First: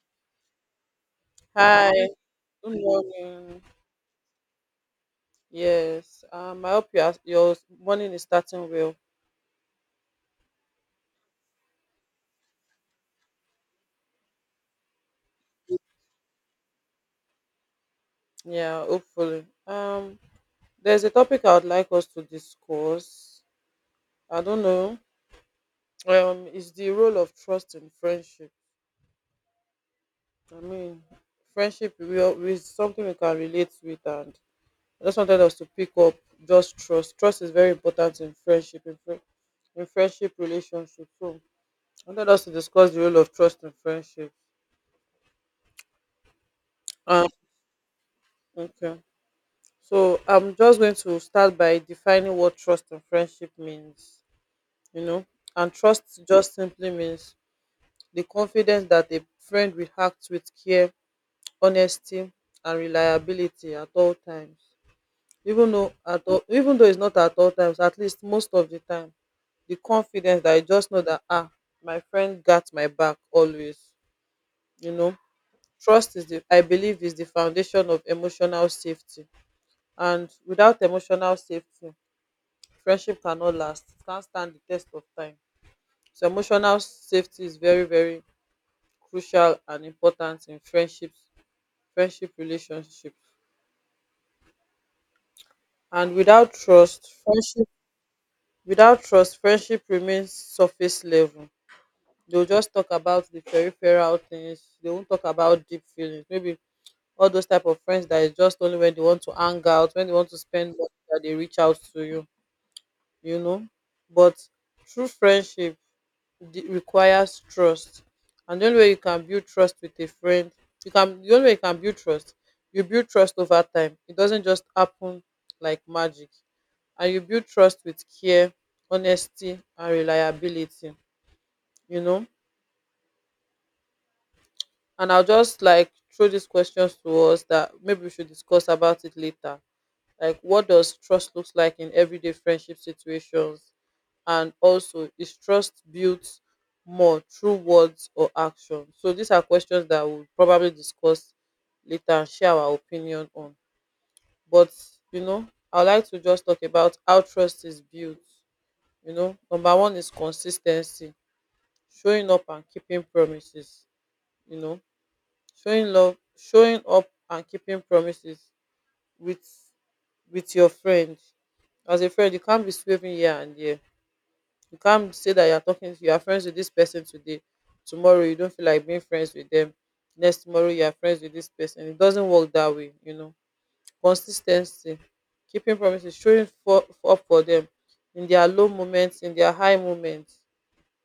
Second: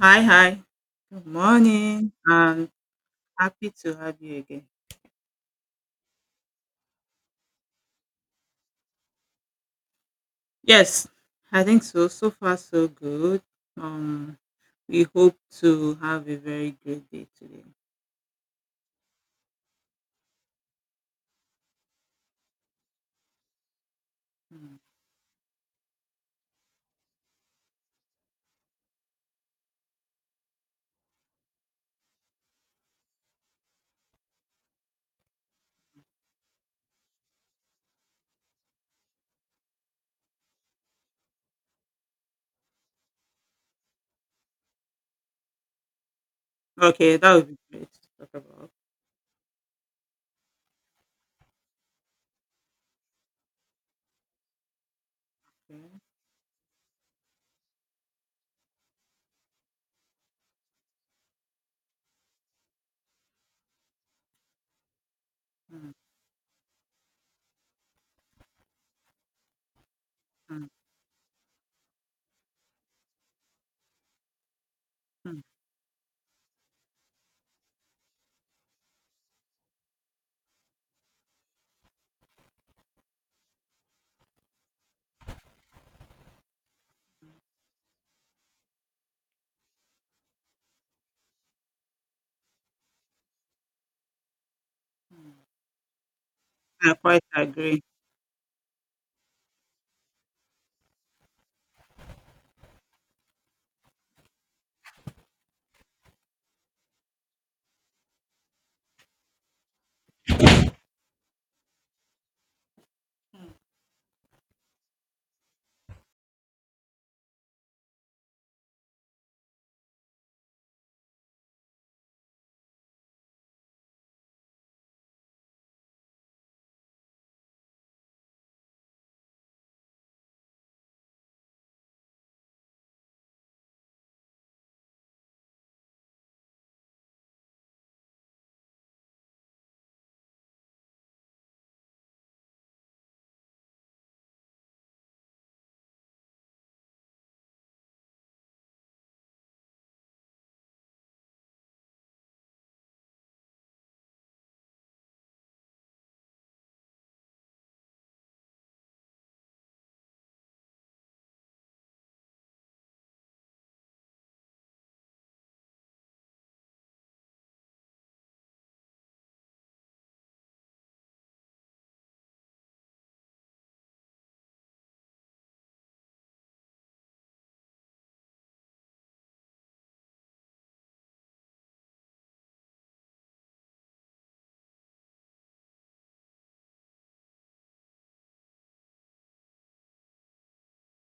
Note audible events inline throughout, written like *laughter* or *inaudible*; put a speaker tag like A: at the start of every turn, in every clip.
A: Hi, hi. Good
B: Hi,
A: morning. I'm
B: good morning.
A: happy to have you again.
B: Yes, I hope your morning is starting well.
A: Yes, I think so. So far, so good. Um, we hope to have a very great day today.
B: Yeah, hopefully. There's a topic I would like us to discuss. I don't
A: Mm.
B: know. Is the role of trust in friendship. I mean, friendship will is something we can relate with, and I just wanted us to pick up just trust. Trust is very important in friendship, in friendship relationship. So, I wanted us to discuss the role of trust in friendship.
A: Okay,
B: Um,
A: that would be great to talk about.
B: okay. So I'm just going to start by defining what trust and friendship means, you know. And
A: Okay.
B: trust just simply means the confidence that a friend will act with care, honesty, and reliability at all times.
A: Mm,
B: Even though it's not at all times, at least most of the time, the confidence that I
A: mm,
B: just know that my friend got my back always. You know,
A: mm,
B: trust is the I believe is the foundation of emotional safety, and without emotional safety friendship cannot last. It can't stand the test of time. So emotional safety is very very crucial and important in friendships friendship relationship.
A: mm.
B: And without
A: I
B: trust
A: quite agree.
B: friendship remains surface level. They will just talk about the peripheral things. They won't talk about deep feelings, maybe all those type of friends that is just only when they want to hang out, when they want to spend money, that they reach out to you you know But true friendship requires trust. And the only way you can build trust with a friend, you can the only way you can build trust you build trust over time. It doesn't just happen like magic. And you build trust with care, honesty, and reliability you know and I'll just like throw these questions to us that maybe we should discuss about it later. Like, what does trust looks like in everyday friendship situations? And also, is trust built more through words or action? So these are questions that we'll probably discuss later and share our opinion on. But you know, I would like to just talk about how trust is built. Number one is consistency, showing up and keeping promises. You know, showing love, showing up and keeping promises with your friend. As a friend, you can't be swerving here and there. You can't say that you're talking to you're friends with this person today. Tomorrow you don't feel like being friends with them. Next tomorrow you are friends with this person. It doesn't work that way. Consistency, keeping promises, showing for up for them in their low moments, in their high moments.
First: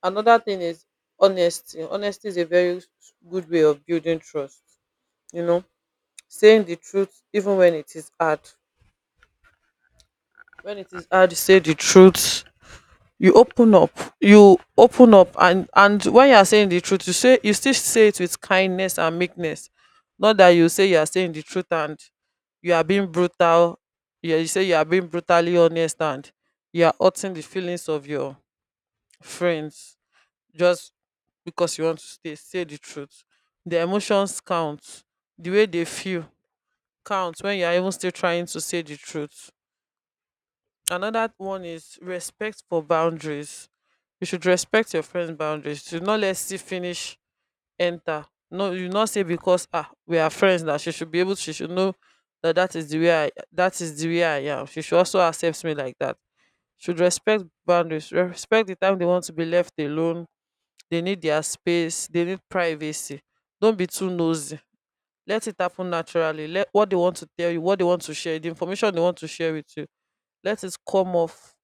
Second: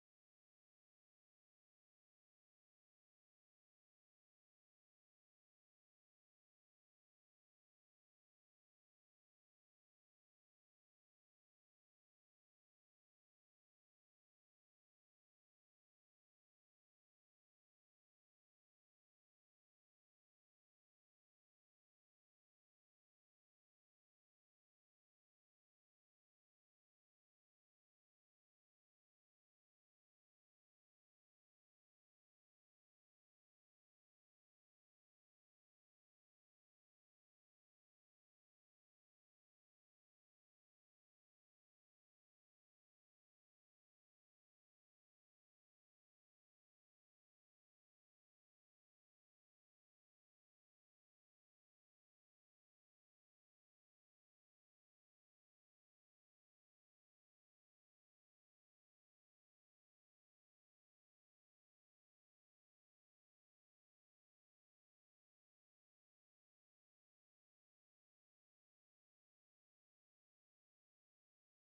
B: Another thing is honesty. Honesty is a very good way of building trust, you know. Saying the truth even when it is hard, when it is hard to say the truth, you open up you open up. And when you are saying the truth, you still say it with kindness and meekness. Not that you say you are saying the truth and you are being brutal. Yeah, you say you are being brutally honest and you are hurting the feelings of your friends just because you want to stay say the truth. The emotions count, the way they feel count when you are even still trying to say the truth. Another one is respect for boundaries. You should respect your friend's boundaries. You should not let see finish enter. No, you not say because we are friends that she should be able. She should know that that is the way I that is the way I am. She should also accept me like that. Should respect boundaries. Respect the time they want to be left alone. They need their space. They need privacy. Don't be too nosy. Let it happen naturally. Let what they want to tell you, what they want to share, the information they want to share with you. Let it come off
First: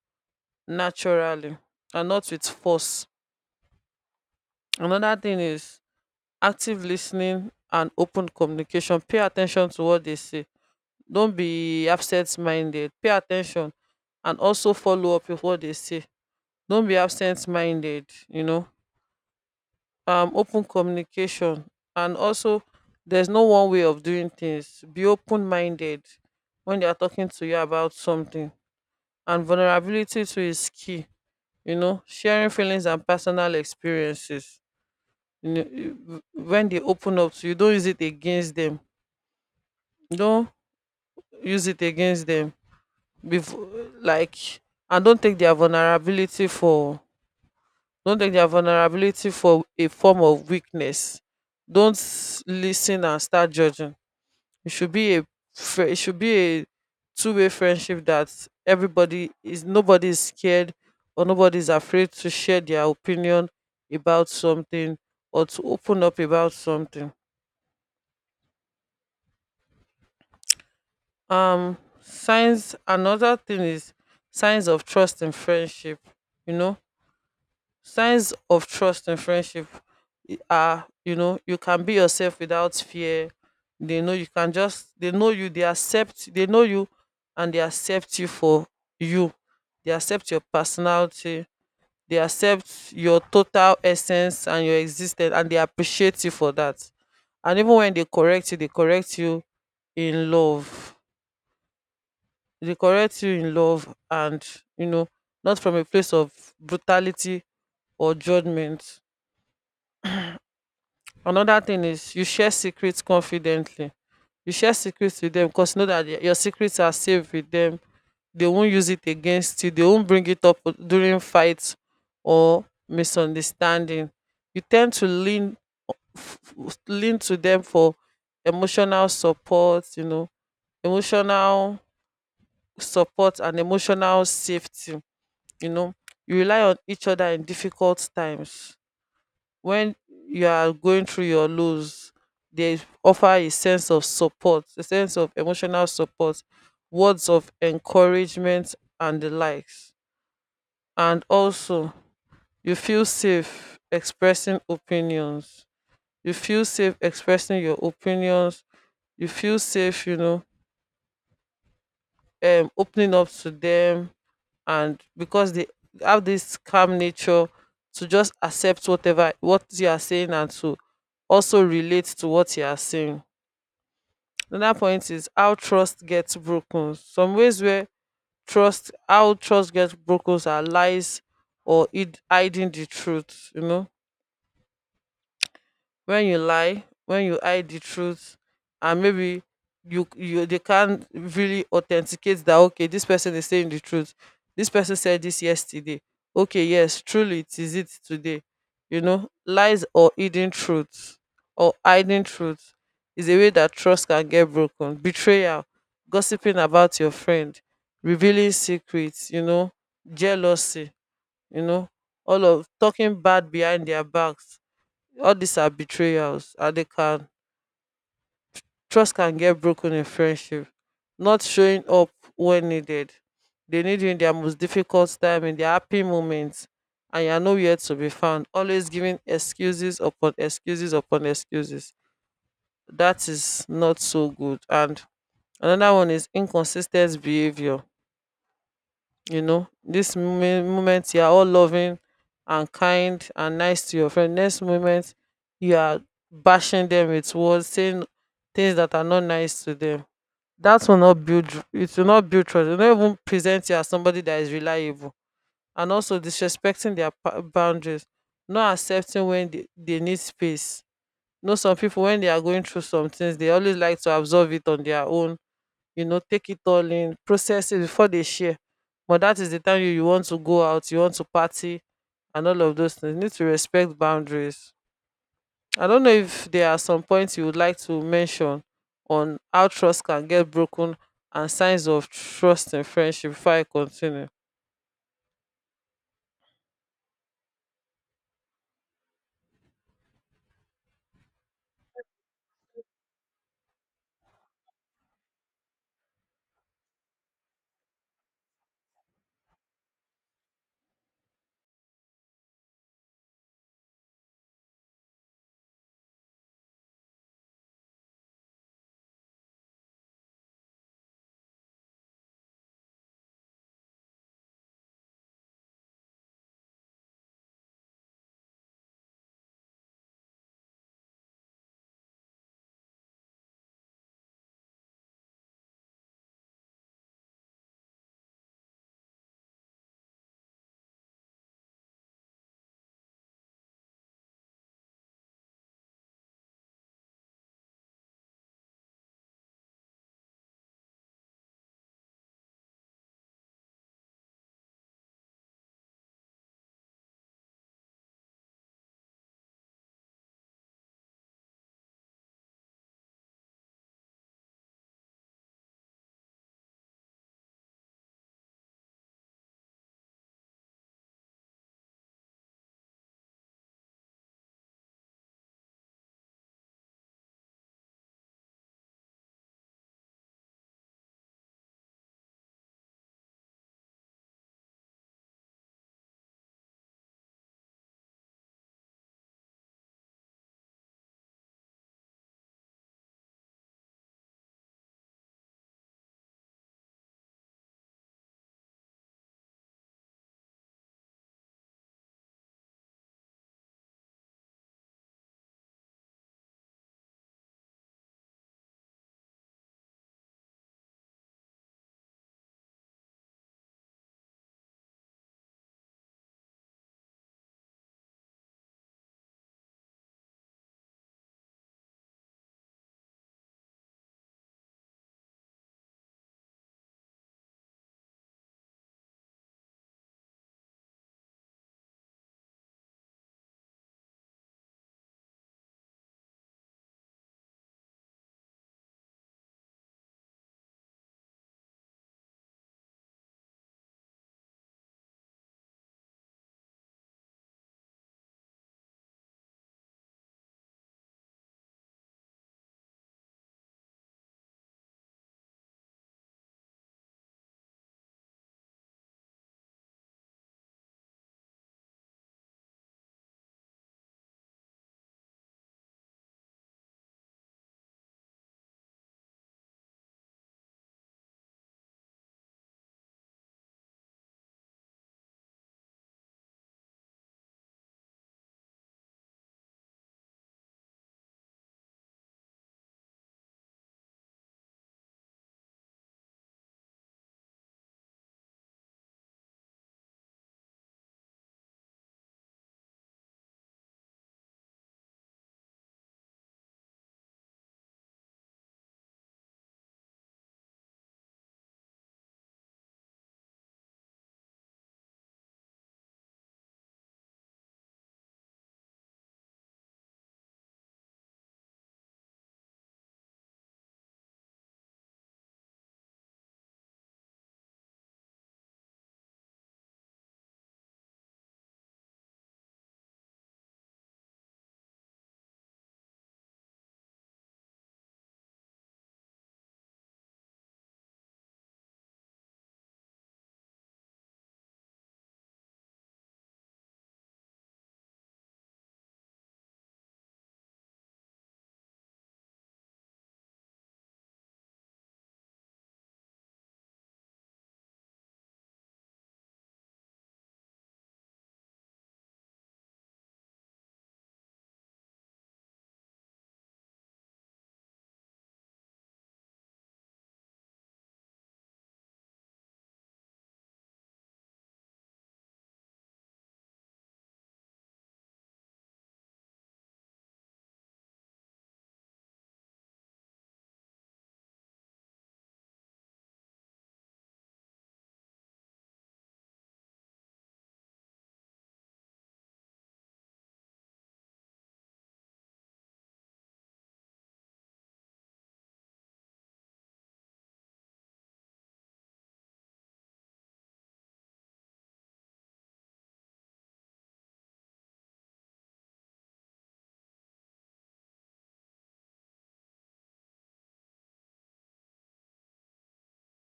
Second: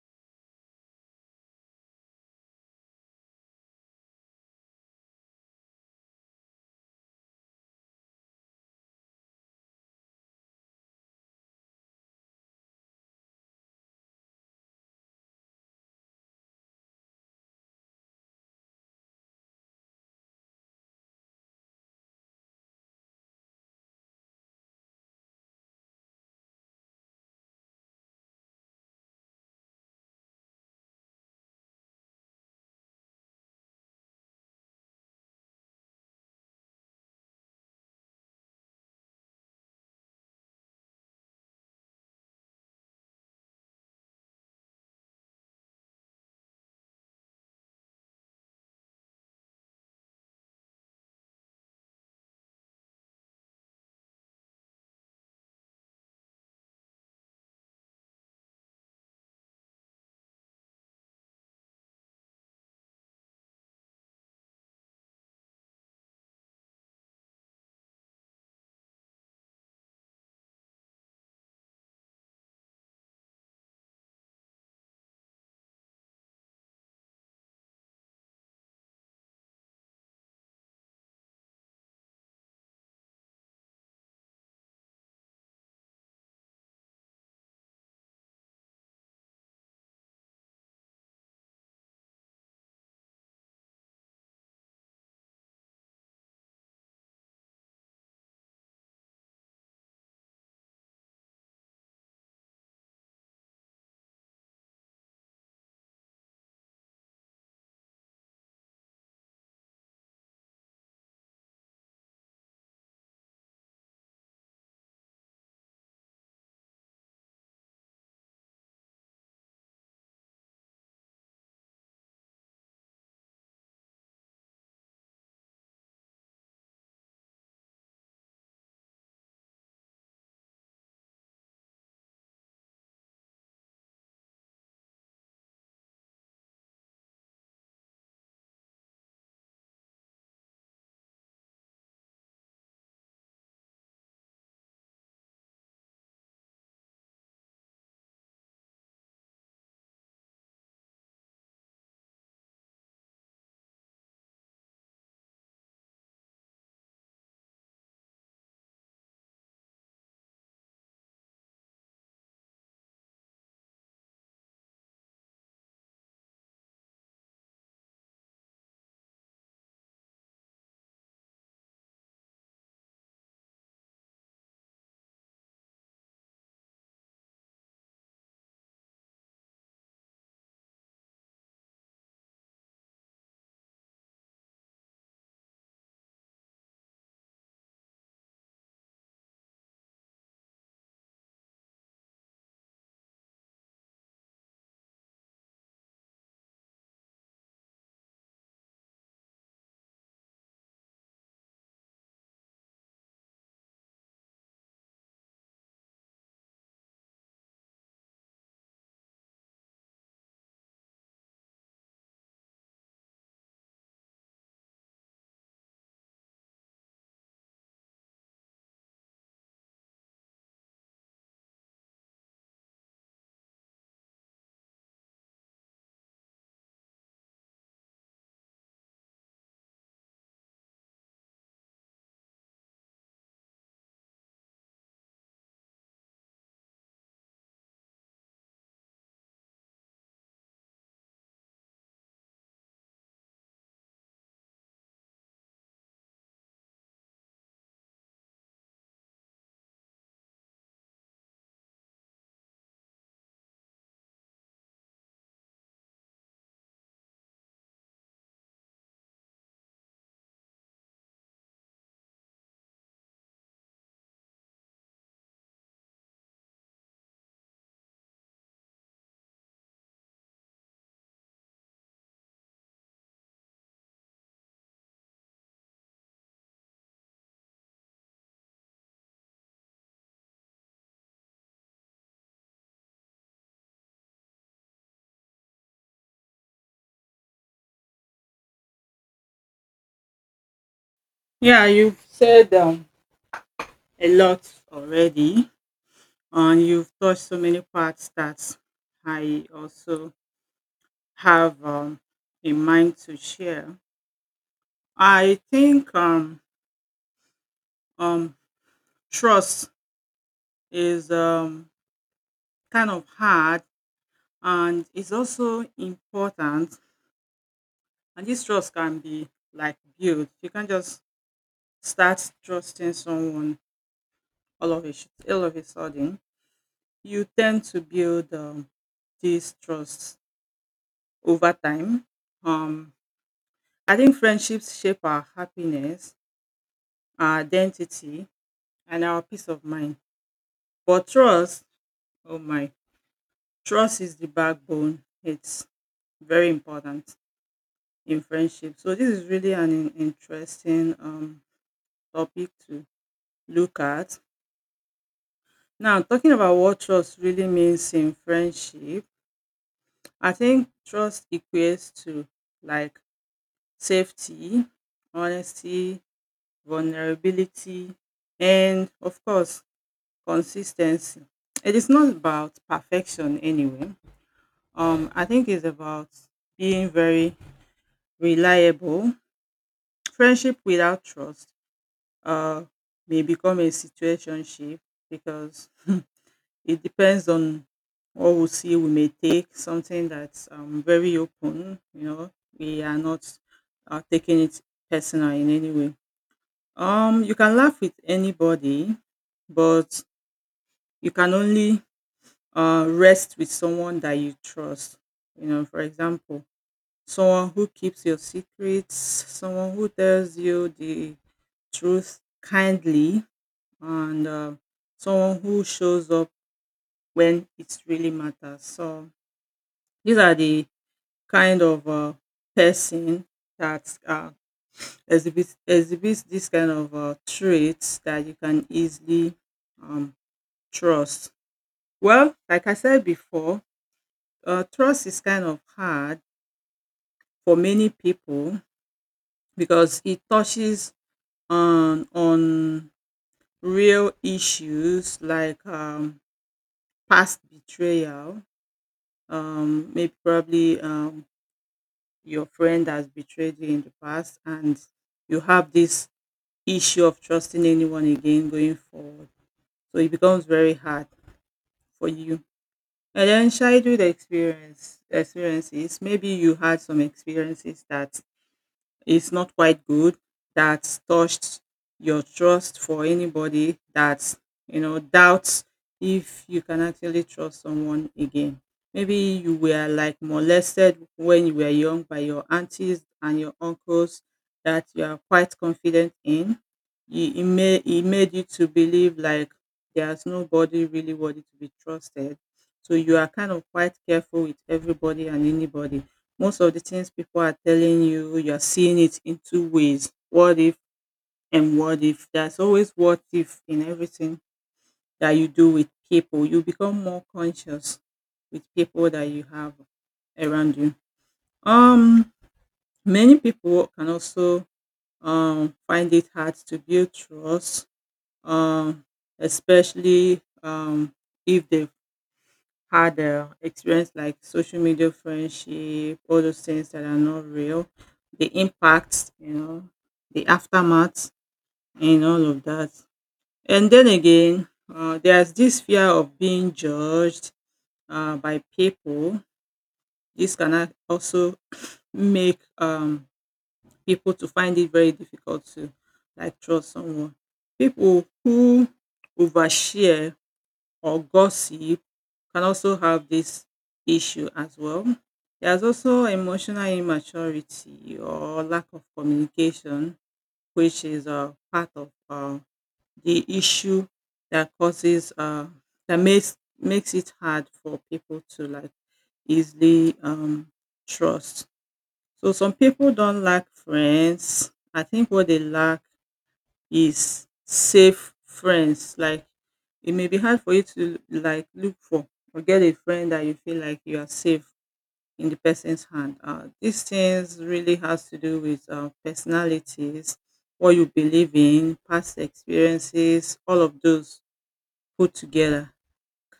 B: naturally and not with force. Another thing is active listening and open communication. Pay attention to what they say. Don't be absent minded. Pay attention and also follow up with what they say. Don't be absent minded. Open communication, and also there's no one way of doing things. Be open minded when they are talking to you about something. And vulnerability too is key, sharing feelings and personal experiences. When they open up to you, don't use it against them. Don't use it against them. Before, like, and don't take their vulnerability for a form of weakness. Don't listen and start judging. It should be a two-way friendship that everybody is nobody is scared, or nobody is afraid to share their opinion about something or to open up about something. Um signs Another thing is signs of trust in friendship. you know signs of trust in friendship are you can be yourself without fear. They know you can just they know you they accept They know you and they accept you for you. They accept your personality. They accept your total essence and your existence, and they appreciate you for that. And even when they correct you in love they correct you in love and you know not from a place of brutality or judgment. Another thing is you share secrets confidently. You share secrets with them because you know that your secrets are safe with them. They won't use it against you. They won't bring it up during fights or misunderstanding. You tend to f- lean to them for emotional support. Emotional support and emotional safety you know you rely on each other in difficult times. When you are going through your lows, they offer a sense of support, a sense of emotional support, words of encouragement and the likes. And also, you feel safe expressing opinions you feel safe expressing your opinions. You feel safe, opening up to them. And because they have this calm nature to just accept what you are saying and to also relate to what you are saying. Another point is how trust gets broken. Some ways where trust how trust gets broken are lies or hiding the truth. When you lie, when you hide the truth, and maybe you you they can't really authenticate that, okay, this person is saying the truth. This person said this yesterday, okay, yes, truly it is it today. Lies, or hidden truth or hiding truth is a way that trust can get broken. Betrayal, gossiping about your friend, revealing secrets, jealousy, you know all of talking bad behind their backs, all these are betrayals and they can trust can get broken in friendship. Not showing up when needed. They need you in their most difficult time, in their happy moments, and you're nowhere to be found, always giving excuses upon excuses upon excuses. That is not so good. And another one is inconsistent behavior. This moment, you are all loving and kind and nice to your friend. Next moment you are bashing them with words, saying things that are not nice to them. That will not build It will not build trust. It will not even present you as somebody that is reliable. And also disrespecting their boundaries. Not accepting when they need space. Some people when they are going through some things, they always like to absorb it on their own, take it all in, process it before they share. But that is the time you want to go out, you want to party, and all of those things. You need to respect boundaries. I don't know if there are some points you would like to mention on how trust can get broken and signs of trust in friendship before I continue.
A: Yeah, you've said a lot already, and you've touched so many parts that I also have in mind to share. I think um, trust is kind of hard and it's also important. And this trust can be like built. You can't just start trusting someone all of a sudden. You tend to build this trust over time. Um, I think friendships shape our happiness, our identity, and our peace of mind. But trust, oh my, trust is the backbone. It's very important in friendship. So this is really an interesting topic to look at. Now, talking about what trust really means in friendship, I think trust equates to like safety, honesty, vulnerability, and of course, consistency. It is not about perfection anyway. I think it's about being very reliable. Friendship without trust uh, may become a situationship because *laughs* it depends on what we see. We may take something that's very open, you know, we are not taking it personal in any way. You can laugh with anybody, but you can only rest with someone that you trust. You know, for example, someone who keeps your secrets, someone who tells you the truth kindly, and someone who shows up when it really matters. So these are the kind of person that exhibits this kind of traits that you can easily um, trust. Well, like I said before, trust is kind of hard for many people because it touches on real issues like past betrayal. Maybe probably your friend has betrayed you in the past, and you have this issue of trusting anyone again going forward, so it becomes very hard for you. And then childhood experiences, maybe you had some experiences that it's not quite good, that's touched your trust for anybody, that's, you know, doubts if you can actually trust someone again. Maybe you were like molested when you were young by your aunties and your uncles that you are quite confident in. It made you to believe like there's nobody really worthy to be trusted, so you are kind of quite careful with everybody and anybody. Most of the things people are telling you, you're seeing it in two ways. What if and what if? There's always what if in everything that you do with people. You become more conscious with people that you have around you. Um, many people can also find it hard to build trust, um, especially if they had experience like social media friendship, all those things that are not real, the impacts, you know, the aftermath, and all of that. And then again, there's this fear of being judged by people. This can also make people to find it very difficult to like trust someone. People who overshare or gossip can also have this issue as well. There's also emotional immaturity or lack of communication, which is part of the issue that causes that makes it hard for people to like easily trust. So some people don't lack friends. I think what they lack is safe friends. Like it may be hard for you to like look for or get a friend that you feel like you are safe in the person's hand. These things really has to do with personalities, what you believe in, past experiences, all of those put together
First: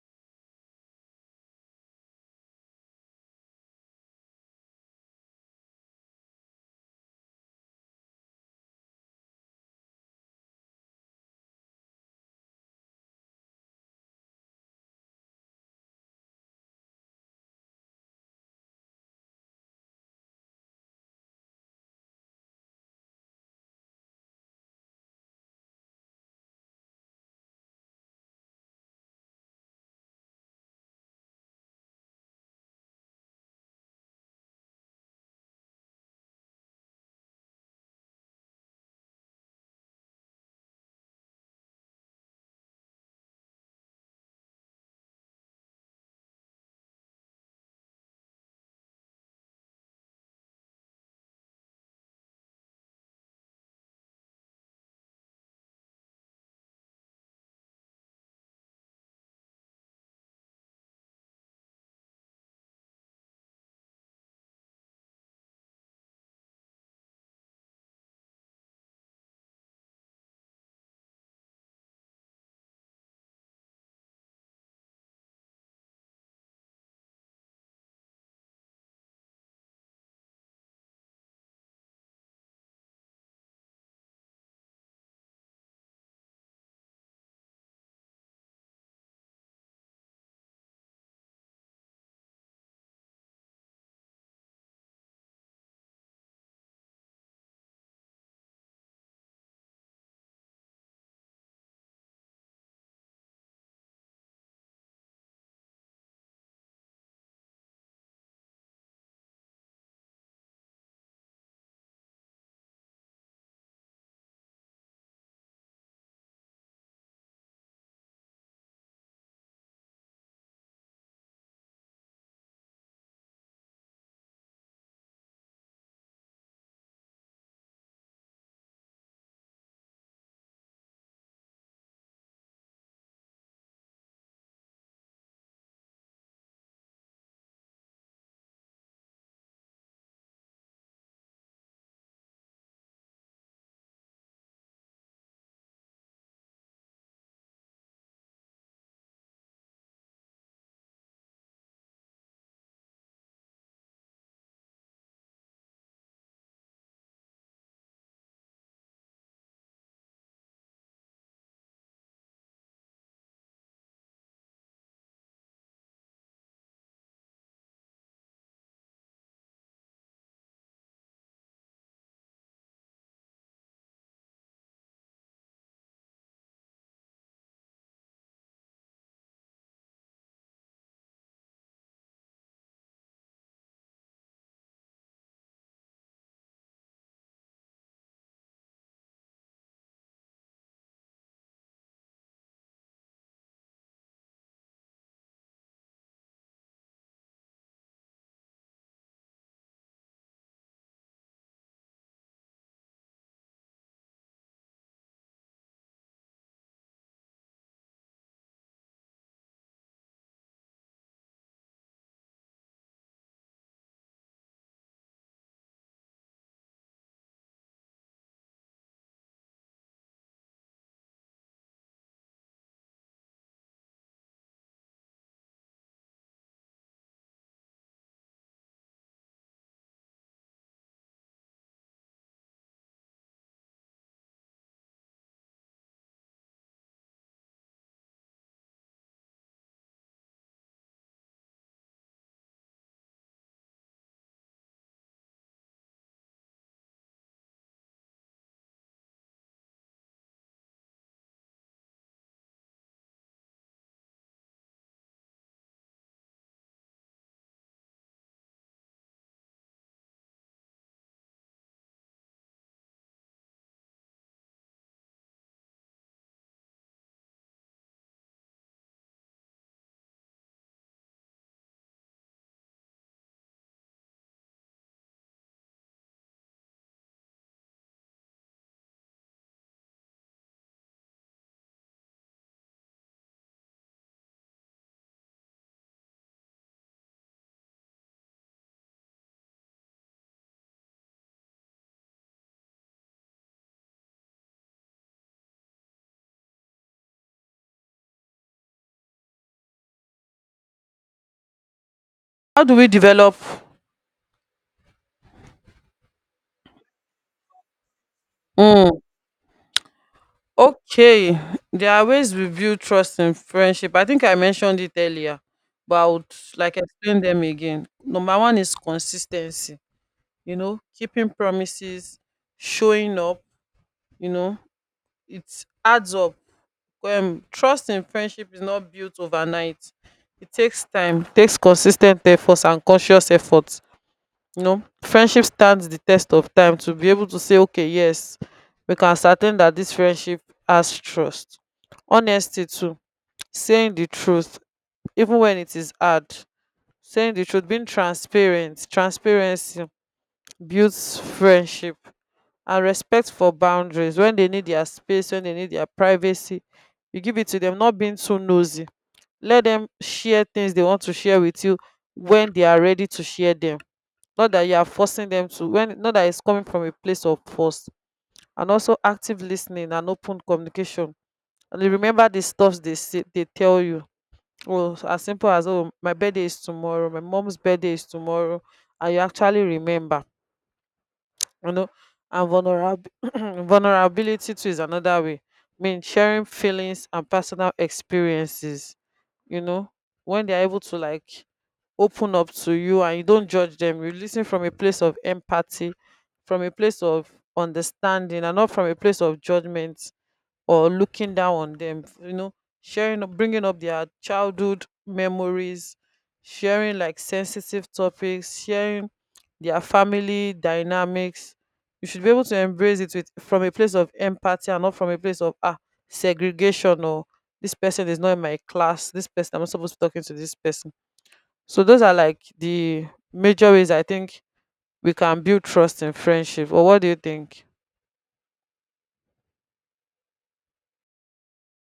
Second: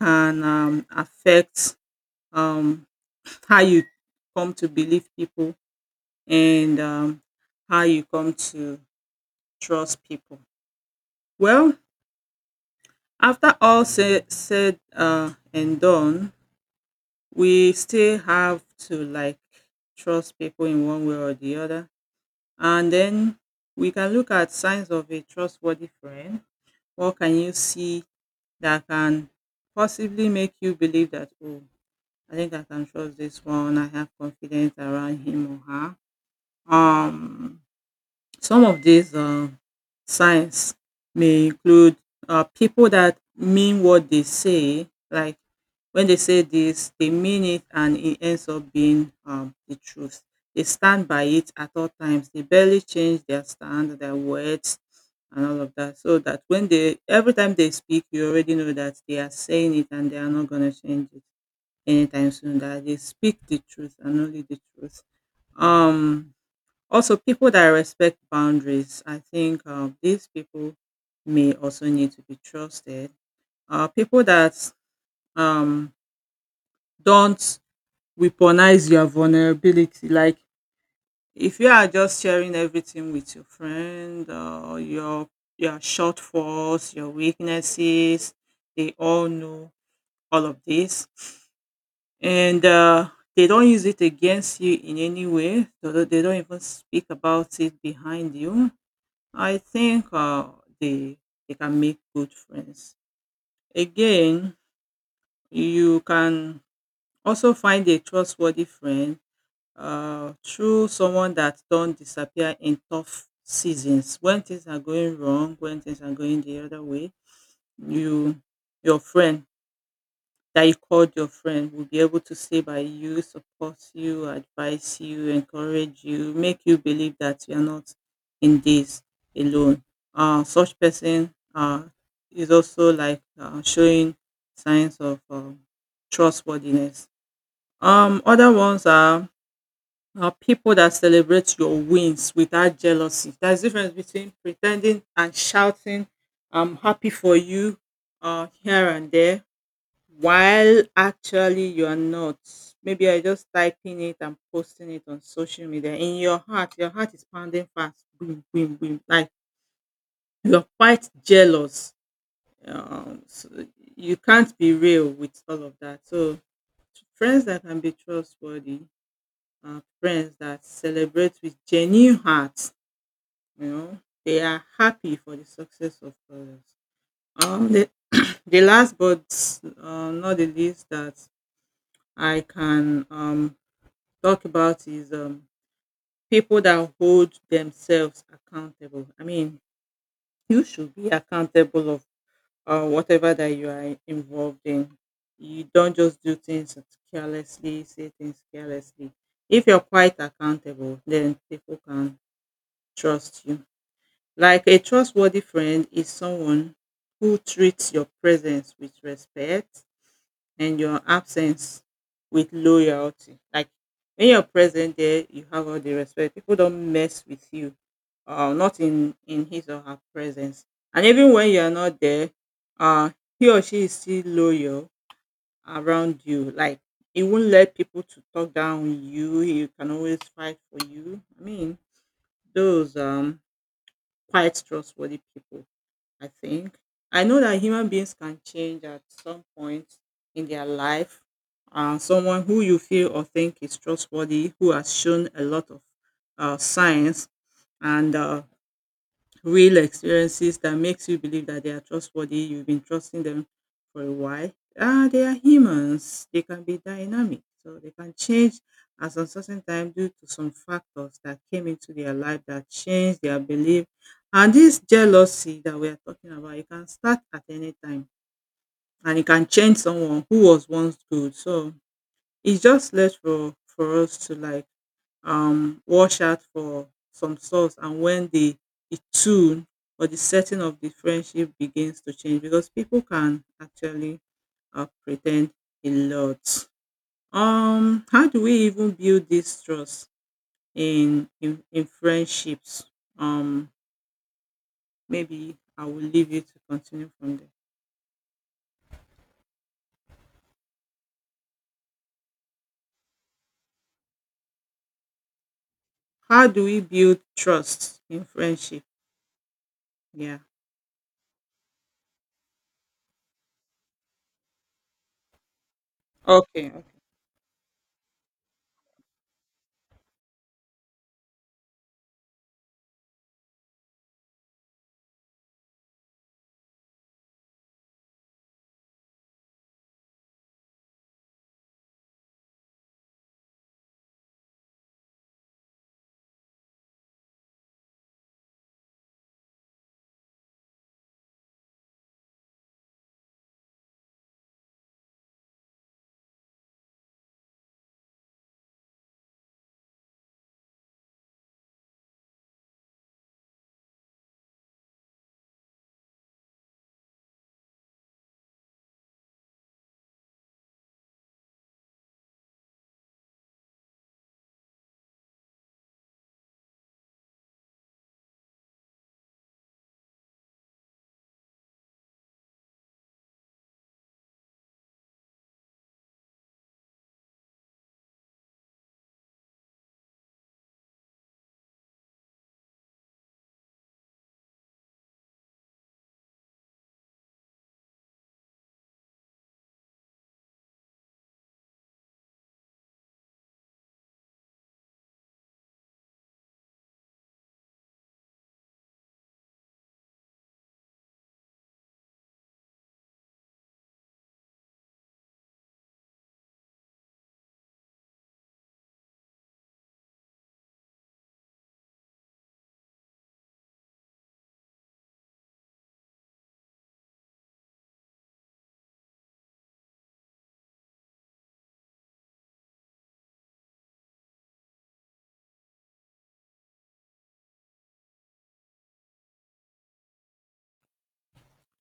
A: can affect um, how you come to believe people, and how you come to trust people. Well, after all said and done, we still have to like trust people in one way or the other. And then we can look at signs of a trustworthy friend. What can you see that can possibly make you believe that, oh, I think I can trust this one. I have confidence around him or her. Um, Some of these signs may include people that mean what they say, like when they say this, they mean it and it ends up being the truth. They stand by it at all times. They barely change their stand, their words, and all of that. So that when they, every time they speak, you already know that they are saying it and they are not going to change it anytime soon. That they speak the truth and only the truth. Um, also, people that respect boundaries, I think these people may also need to be trusted. People that um, don't weaponize your vulnerability, like if you are just sharing everything with your friend, your shortfalls, your weaknesses, they all know all of this, and they don't use it against you in any way. They don't, they don't even speak about it behind you. I think they they can make good friends. Again, you can also find a trustworthy friend through someone that don't disappear in tough seasons. When things are going wrong, when things are going the other way, you, your friend that you called your friend, will be able to stay by you, support you, advise you, encourage you, make you believe that you are not in this alone. Such person is also like showing signs of trustworthiness. Other ones are people that celebrate your wins without jealousy. There's difference between pretending and shouting, "I'm happy for you," here and there while actually you are not. Maybe you're just typing it and posting it on social media. In your heart is pounding fast. Boom, boom, boom. Like you're quite jealous. So you can't be real with all of that. So friends that can be trustworthy are friends that celebrate with genuine hearts. You know, they are happy for the success of others. The the last but not the least that I can talk about is people that hold themselves accountable. I mean, you should be accountable of whatever that you are involved in. You don't just do things carelessly, say things carelessly. If you're quite accountable, then people can trust you. Like a trustworthy friend is someone who treats your presence with respect and your absence with loyalty. Like when you're present there, you have all the respect. People don't mess with you, not in his or her presence. And even when you're not there, uh, he or she is still loyal around you. Like he won't let people to talk down on you. He can always fight for you. I mean, those quite trustworthy people, I think. I know that human beings can change at some point in their life. Someone who you feel or think is trustworthy, who has shown a lot of signs and real experiences that makes you believe that they are trustworthy. You've been trusting them for a while. Ah, they are humans. They can be dynamic, so they can change at some certain time due to some factors that came into their life that changed their belief. And this jealousy that we are talking about, it can start at any time, and it can change someone who was once good. So it's just left for us to like watch out for some source and when the tune or the setting of the friendship begins to change, because people can actually pretend a lot. How do we even build this trust in friendships? Um, maybe I will leave you to continue from there.
B: How do we develop?
A: How do we build trust in friendship?
B: Mm.
A: Yeah.
B: Okay. There are ways we build trust in friendship. I think I mentioned it earlier, but I would
A: Okay,
B: like
A: okay.
B: explain them again. Number one is consistency, keeping promises, showing up, you know, it adds up. Trust in friendship is not built overnight. It takes time, takes consistent efforts and conscious efforts. Friendship stands the test of time to be able to say, okay, yes, we can ascertain that this friendship has trust. Honesty too, saying the truth, even when it is hard. Saying the truth, being transparent, transparency builds friendship and respect for boundaries. When they need their space, when they need their privacy, you give it to them, not being too nosy. Let them share things they want to share with you when they are ready to share them, not that you are forcing them to, when not that it's coming from a place of force. And also active listening and open communication, and you remember the stuffs they say, they tell you, oh, as simple as, oh, my birthday is tomorrow, my mom's birthday is tomorrow, and you actually remember, you know and *clears throat* vulnerability too is another way. I mean, sharing feelings and personal experiences, you know when they're able to like open up to you and you don't judge them, you listen from a place of empathy, from a place of understanding, and not from a place of judgment or looking down on them, sharing bringing up their childhood memories, sharing like sensitive topics, sharing their family dynamics, you should be able to embrace it with from a place of empathy and not from a place of segregation, or this person is not in my class, this person I'm not supposed to be talking to, this person. So those are like the major ways I think we can build trust in friendship. Or what do you think?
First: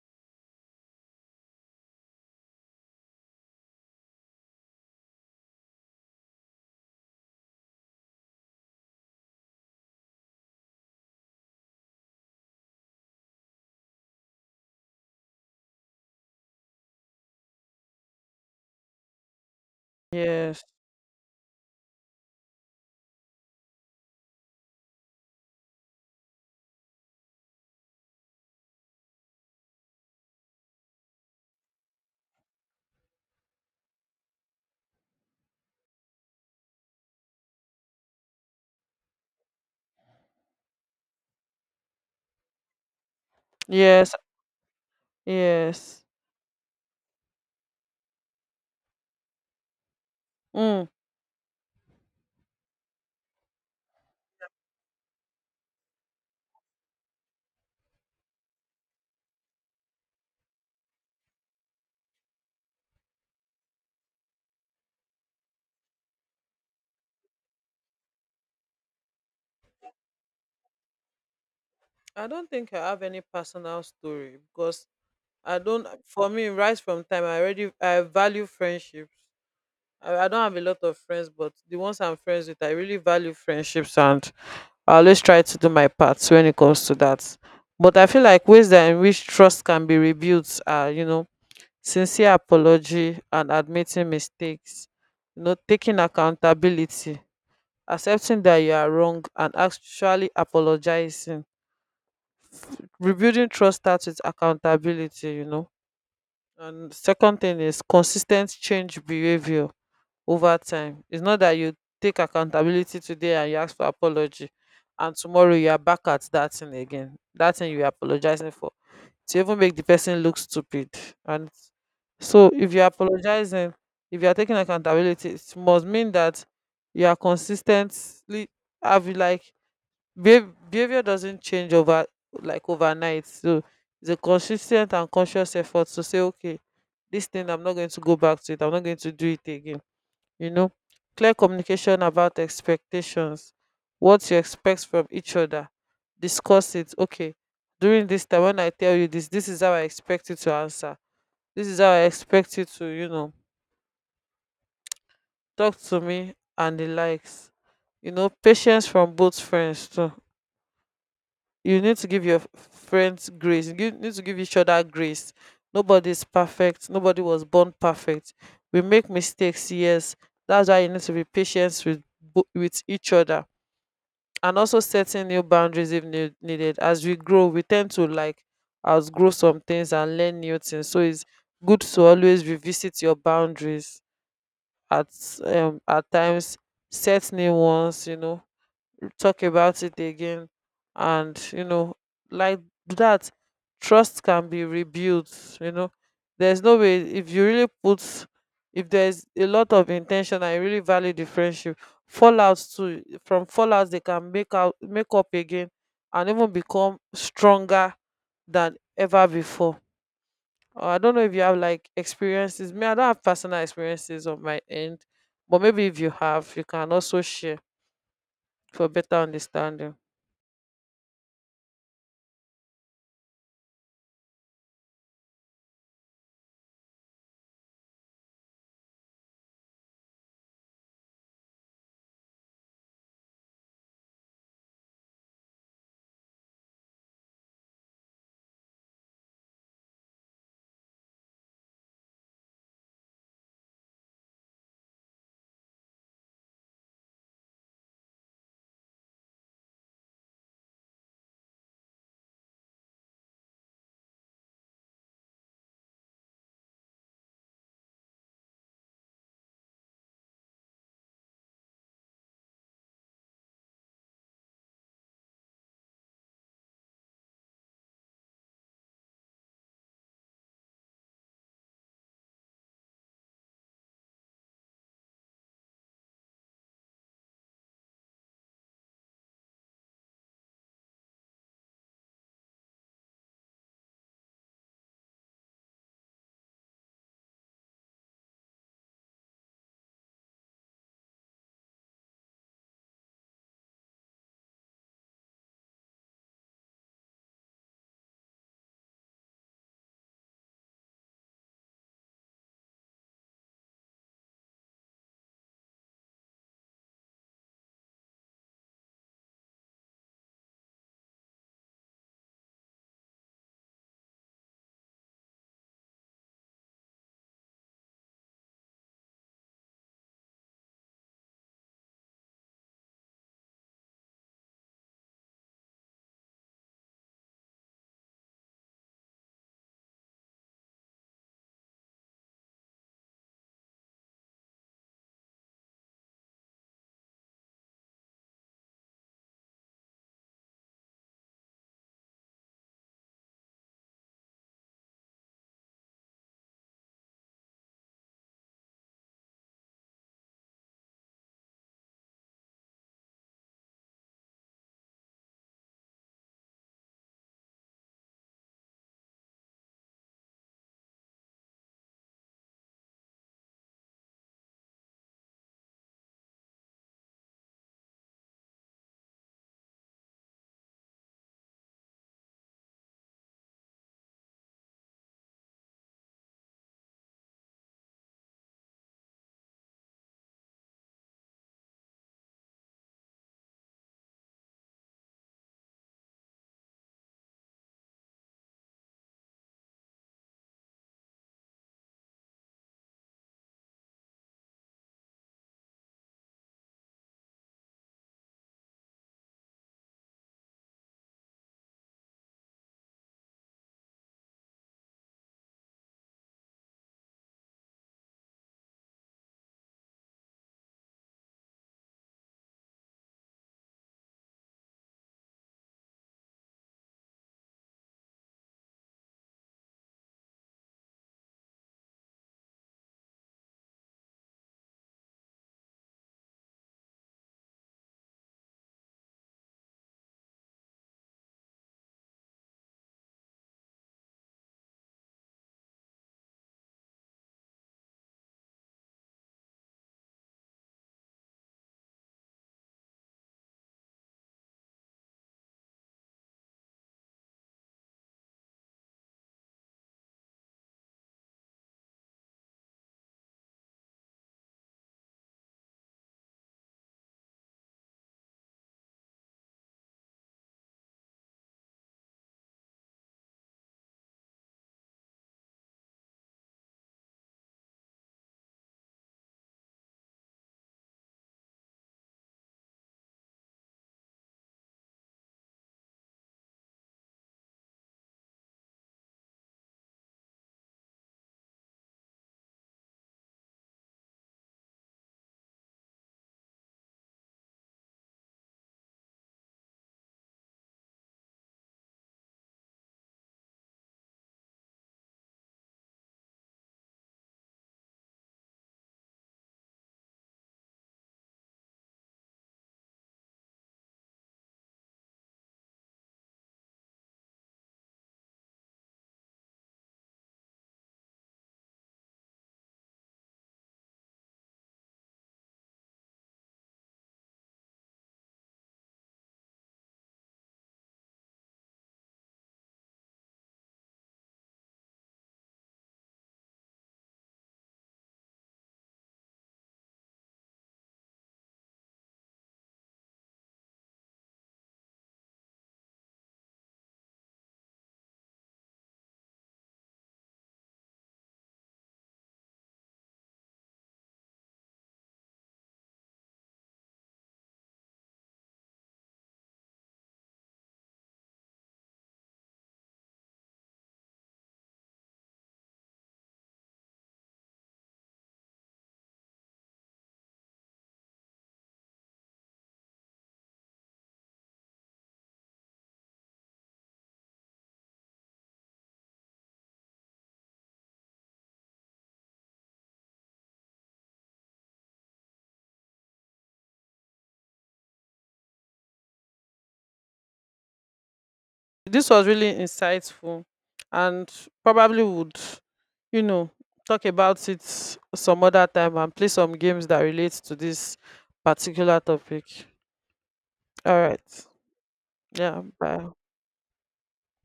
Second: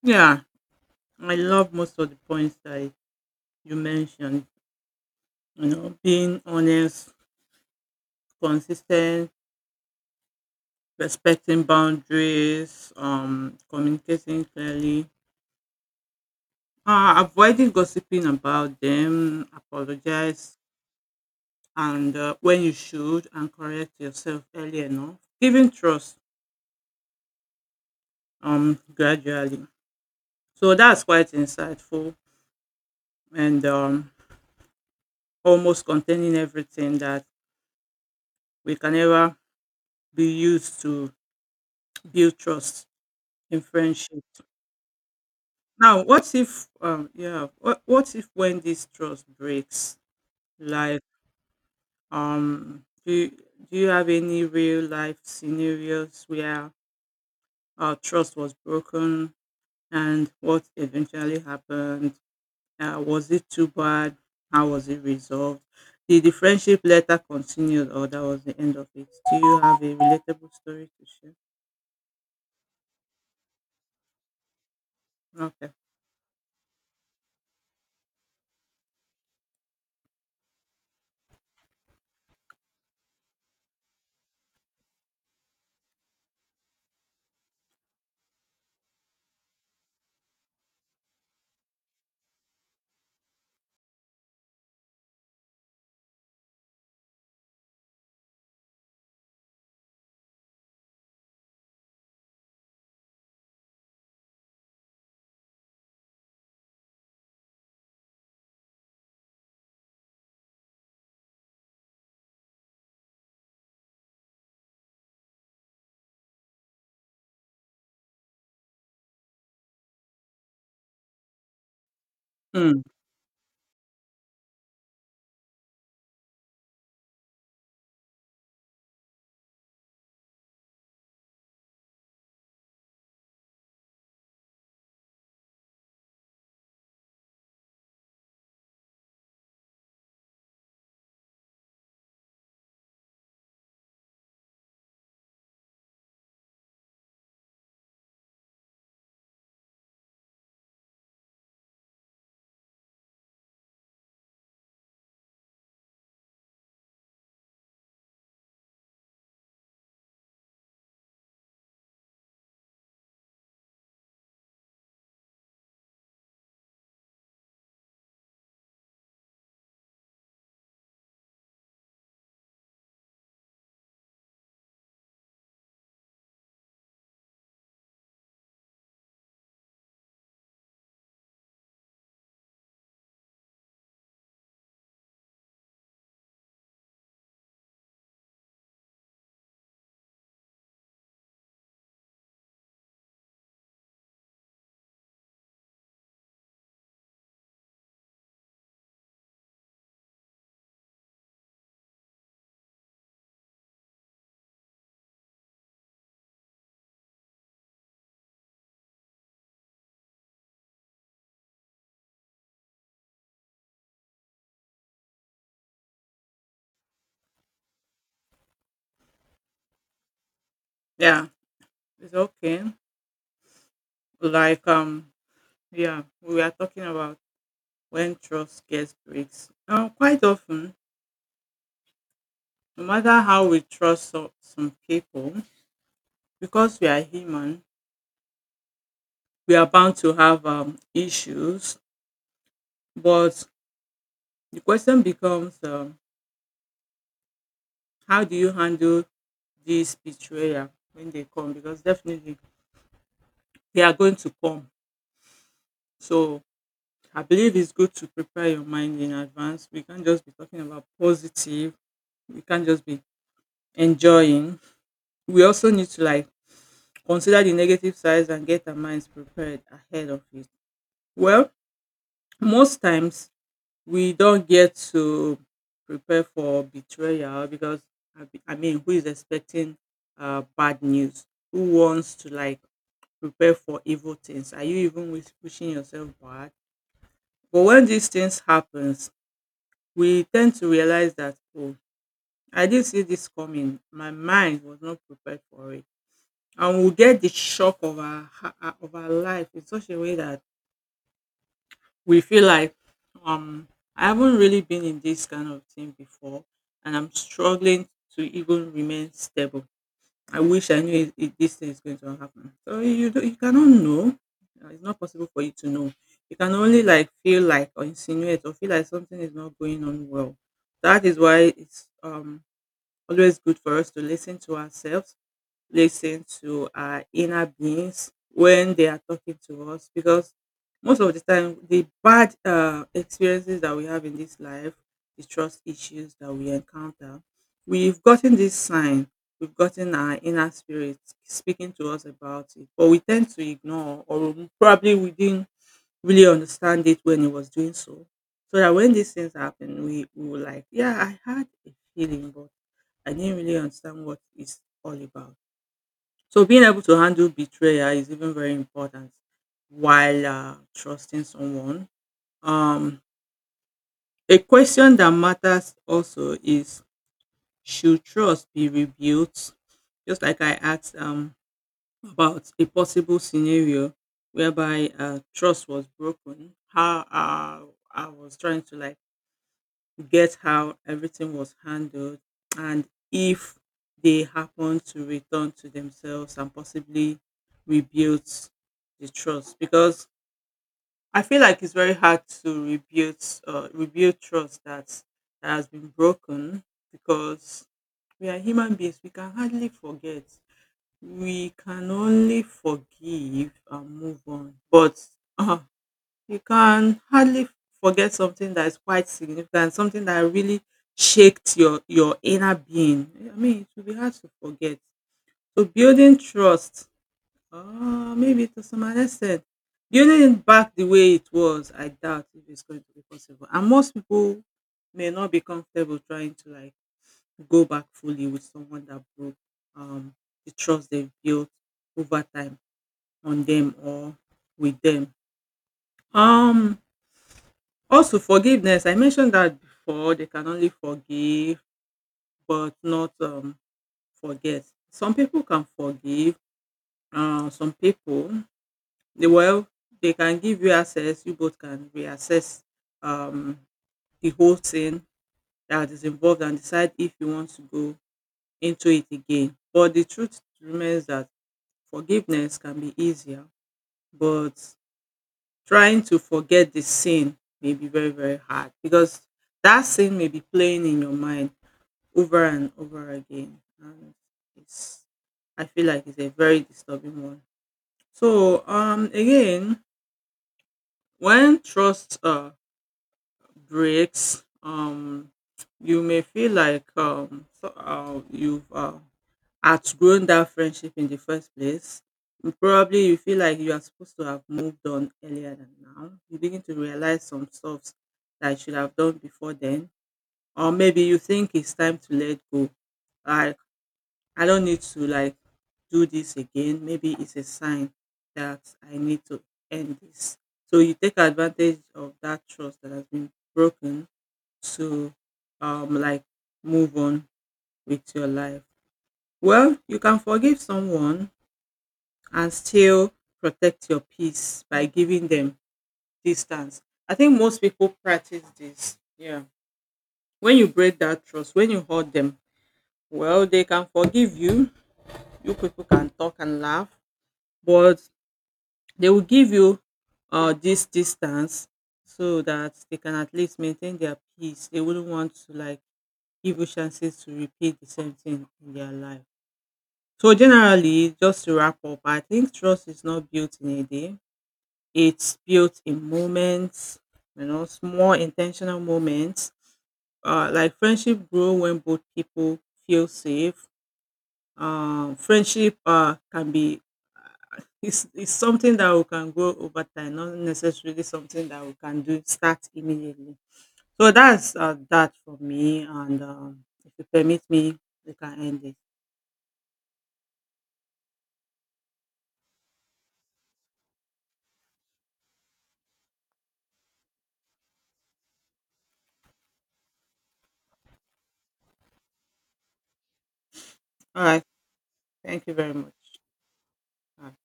A: Yeah, I love most of the points that you mentioned. You know, being honest, consistent, respecting boundaries, communicating clearly, avoiding gossiping about them, apologize,
B: Yes.
A: and when you should, and correct yourself early enough, giving trust, gradually. So that's quite insightful, and almost containing everything that we can ever be used to build trust in
B: Yes.
A: friendship. Now,
B: Yes.
A: what if, yeah, what if when this trust breaks,
B: Mm.
A: like, um, do you, do you have any real life scenarios where trust was broken and what eventually happened? Was it too bad? How was it resolved? Did the friendship later continue or that was the end of it? Do you have a relatable story to share?
B: I don't think I have any personal story because I
A: Okay.
B: don't. For me, right from time, I already I value friendships. I don't have a lot of friends, but the ones I'm friends with, I really value friendships, and I always try to do my part when it comes to that. But I feel like ways that in which trust can be rebuilt are, you know, sincere apology and admitting mistakes. You know, taking accountability, accepting that you are wrong, and actually apologizing. Rebuilding trust starts with accountability. You know, and second thing is consistent change behavior over time. It's not that you take accountability today and you ask for apology, and tomorrow you are back at that thing again, that thing you are apologizing for, to even make the person look stupid. And so if
A: Hmm.
B: you're apologizing, if you're taking accountability, it must mean that you are consistently have like behavior doesn't change over like overnight. So it's a consistent and conscious effort to say, okay, this thing, I'm not going to go back to it, I'm not going to do it again, you know clear communication about expectations, what you expect from each other. Discuss it. Okay, during this time, when I tell you this, this is how I expect you to answer, this is how I expect you to, talk to me and the likes. You know, patience from both friends too. You need to give your friends grace, you need to give each other grace. Nobody is perfect, nobody was born perfect, we make mistakes, yes. That's why you need to be patient with with each other. And also setting new boundaries if needed. As we grow, we tend to like outgrow some things and learn new things, so it's good to always revisit your boundaries at at times, set new ones, talk about it again. And you know, like, that trust can be rebuilt. You know, there's no way, if you really put, if there's a lot of intention and you really value the friendship. Fallouts too, from fallouts, they can make up again and even become stronger than ever before. I don't know if you have like experiences. Me, I don't have personal experiences on my end, but maybe if you have, you can also share for better understanding.
A: Yeah, it's okay. Like, yeah, we are talking about when trust gets breaks? Quite often, no matter how we trust some people, because we are human, we are bound to have issues. But the question becomes, how do you handle this betrayal when they come? Because definitely they are going to come. So I believe it's good to prepare your mind in advance. We can't just be talking about positive. We can't just be enjoying. We also need to like consider the negative sides and get our minds prepared ahead of it. Well, most times we don't get to prepare for betrayal because I mean, who is expecting bad news? Who wants to like prepare for evil things? Are you even wishing yourself bad? But when these things happens, we tend to realize that oh, I didn't see this coming. My mind was not prepared for it, and we get the shock of of our life in such a way that we feel like um I haven't really been in this kind of thing before and I'm struggling to even remain stable. I wish I knew this thing is going to happen. So you do, you cannot know. It's not possible for you to know. You can only like feel like or insinuate or feel like something is not going on well. That is why it's always good for us to listen to ourselves, listen to our inner beings when they are talking to us, because most of the time the bad experiences that we have in this life, the trust issues that we encounter, we've gotten this sign, we've gotten our inner spirit speaking to us about it, but we tend to ignore, or probably we didn't really understand it when it was doing so, so that when these things happen we were like, yeah, I had a feeling but I didn't really understand what it's all about. So being able to handle betrayal is even very important while trusting someone. Um, a question that matters also is, should trust be rebuilt? Just like I asked about a possible scenario whereby trust was broken, how I was trying to like get how everything was handled, and if they happen to return to themselves and possibly rebuild the trust, because I feel like it's very hard to rebuild trust that has been broken, because we are human beings, we can hardly forget, we can only forgive and move on, but *laughs* you can hardly forget something that is quite significant, something that really shaked your inner being. I mean, it will be hard to forget. So building trust, maybe to some extent, building it back the way it was, I doubt if it's going to be possible. And most people may not be comfortable trying to like go back fully with someone that broke um, the trust they've built over time on them or with them. Um, Also forgiveness, I mentioned that before, they can only forgive but not forget. Some people can forgive, some people, they, well, they can give you access, you both can reassess um, the whole thing that is involved and decide if you want to go into it again. But the truth remains that forgiveness can be easier, but trying to forget the sin may be very, very hard, because that sin may be playing in your mind over and over again, and it's I feel like it's a very disturbing one. So again, when trust breaks, you may feel like you've outgrown that friendship in the first place, probably you feel like you are supposed to have moved on earlier, than now you begin to realize some stuff that you should have done before then, or maybe you think it's time to let go. I don't need to like do this again. Maybe it's a sign that I need to end this. So you take advantage of that trust that has been broken to um like move on with your life. Well, you can forgive someone and still protect your peace by giving them distance. I think most people practice this. Yeah. When you break that trust, when you hurt them, well, they can forgive you. You people can talk and laugh, but they will give you this distance so that they can at least maintain their peace. They wouldn't want to like give you chances to repeat the same thing in their life. So generally, just to wrap up, I think trust is not built in a day. It's built in moments, you know, small intentional moments. Like friendship grow when both people feel safe. Friendship can be, it's something that we can grow over time, not necessarily something that we can do start immediately. So that's that for me, and if you permit me, we can end it.
B: This was really insightful, and probably would, you know, talk about it some other time and play some games that relate to this particular topic. All right.
A: All right. Thank you
B: Yeah,
A: very much.
B: bye.
A: All right.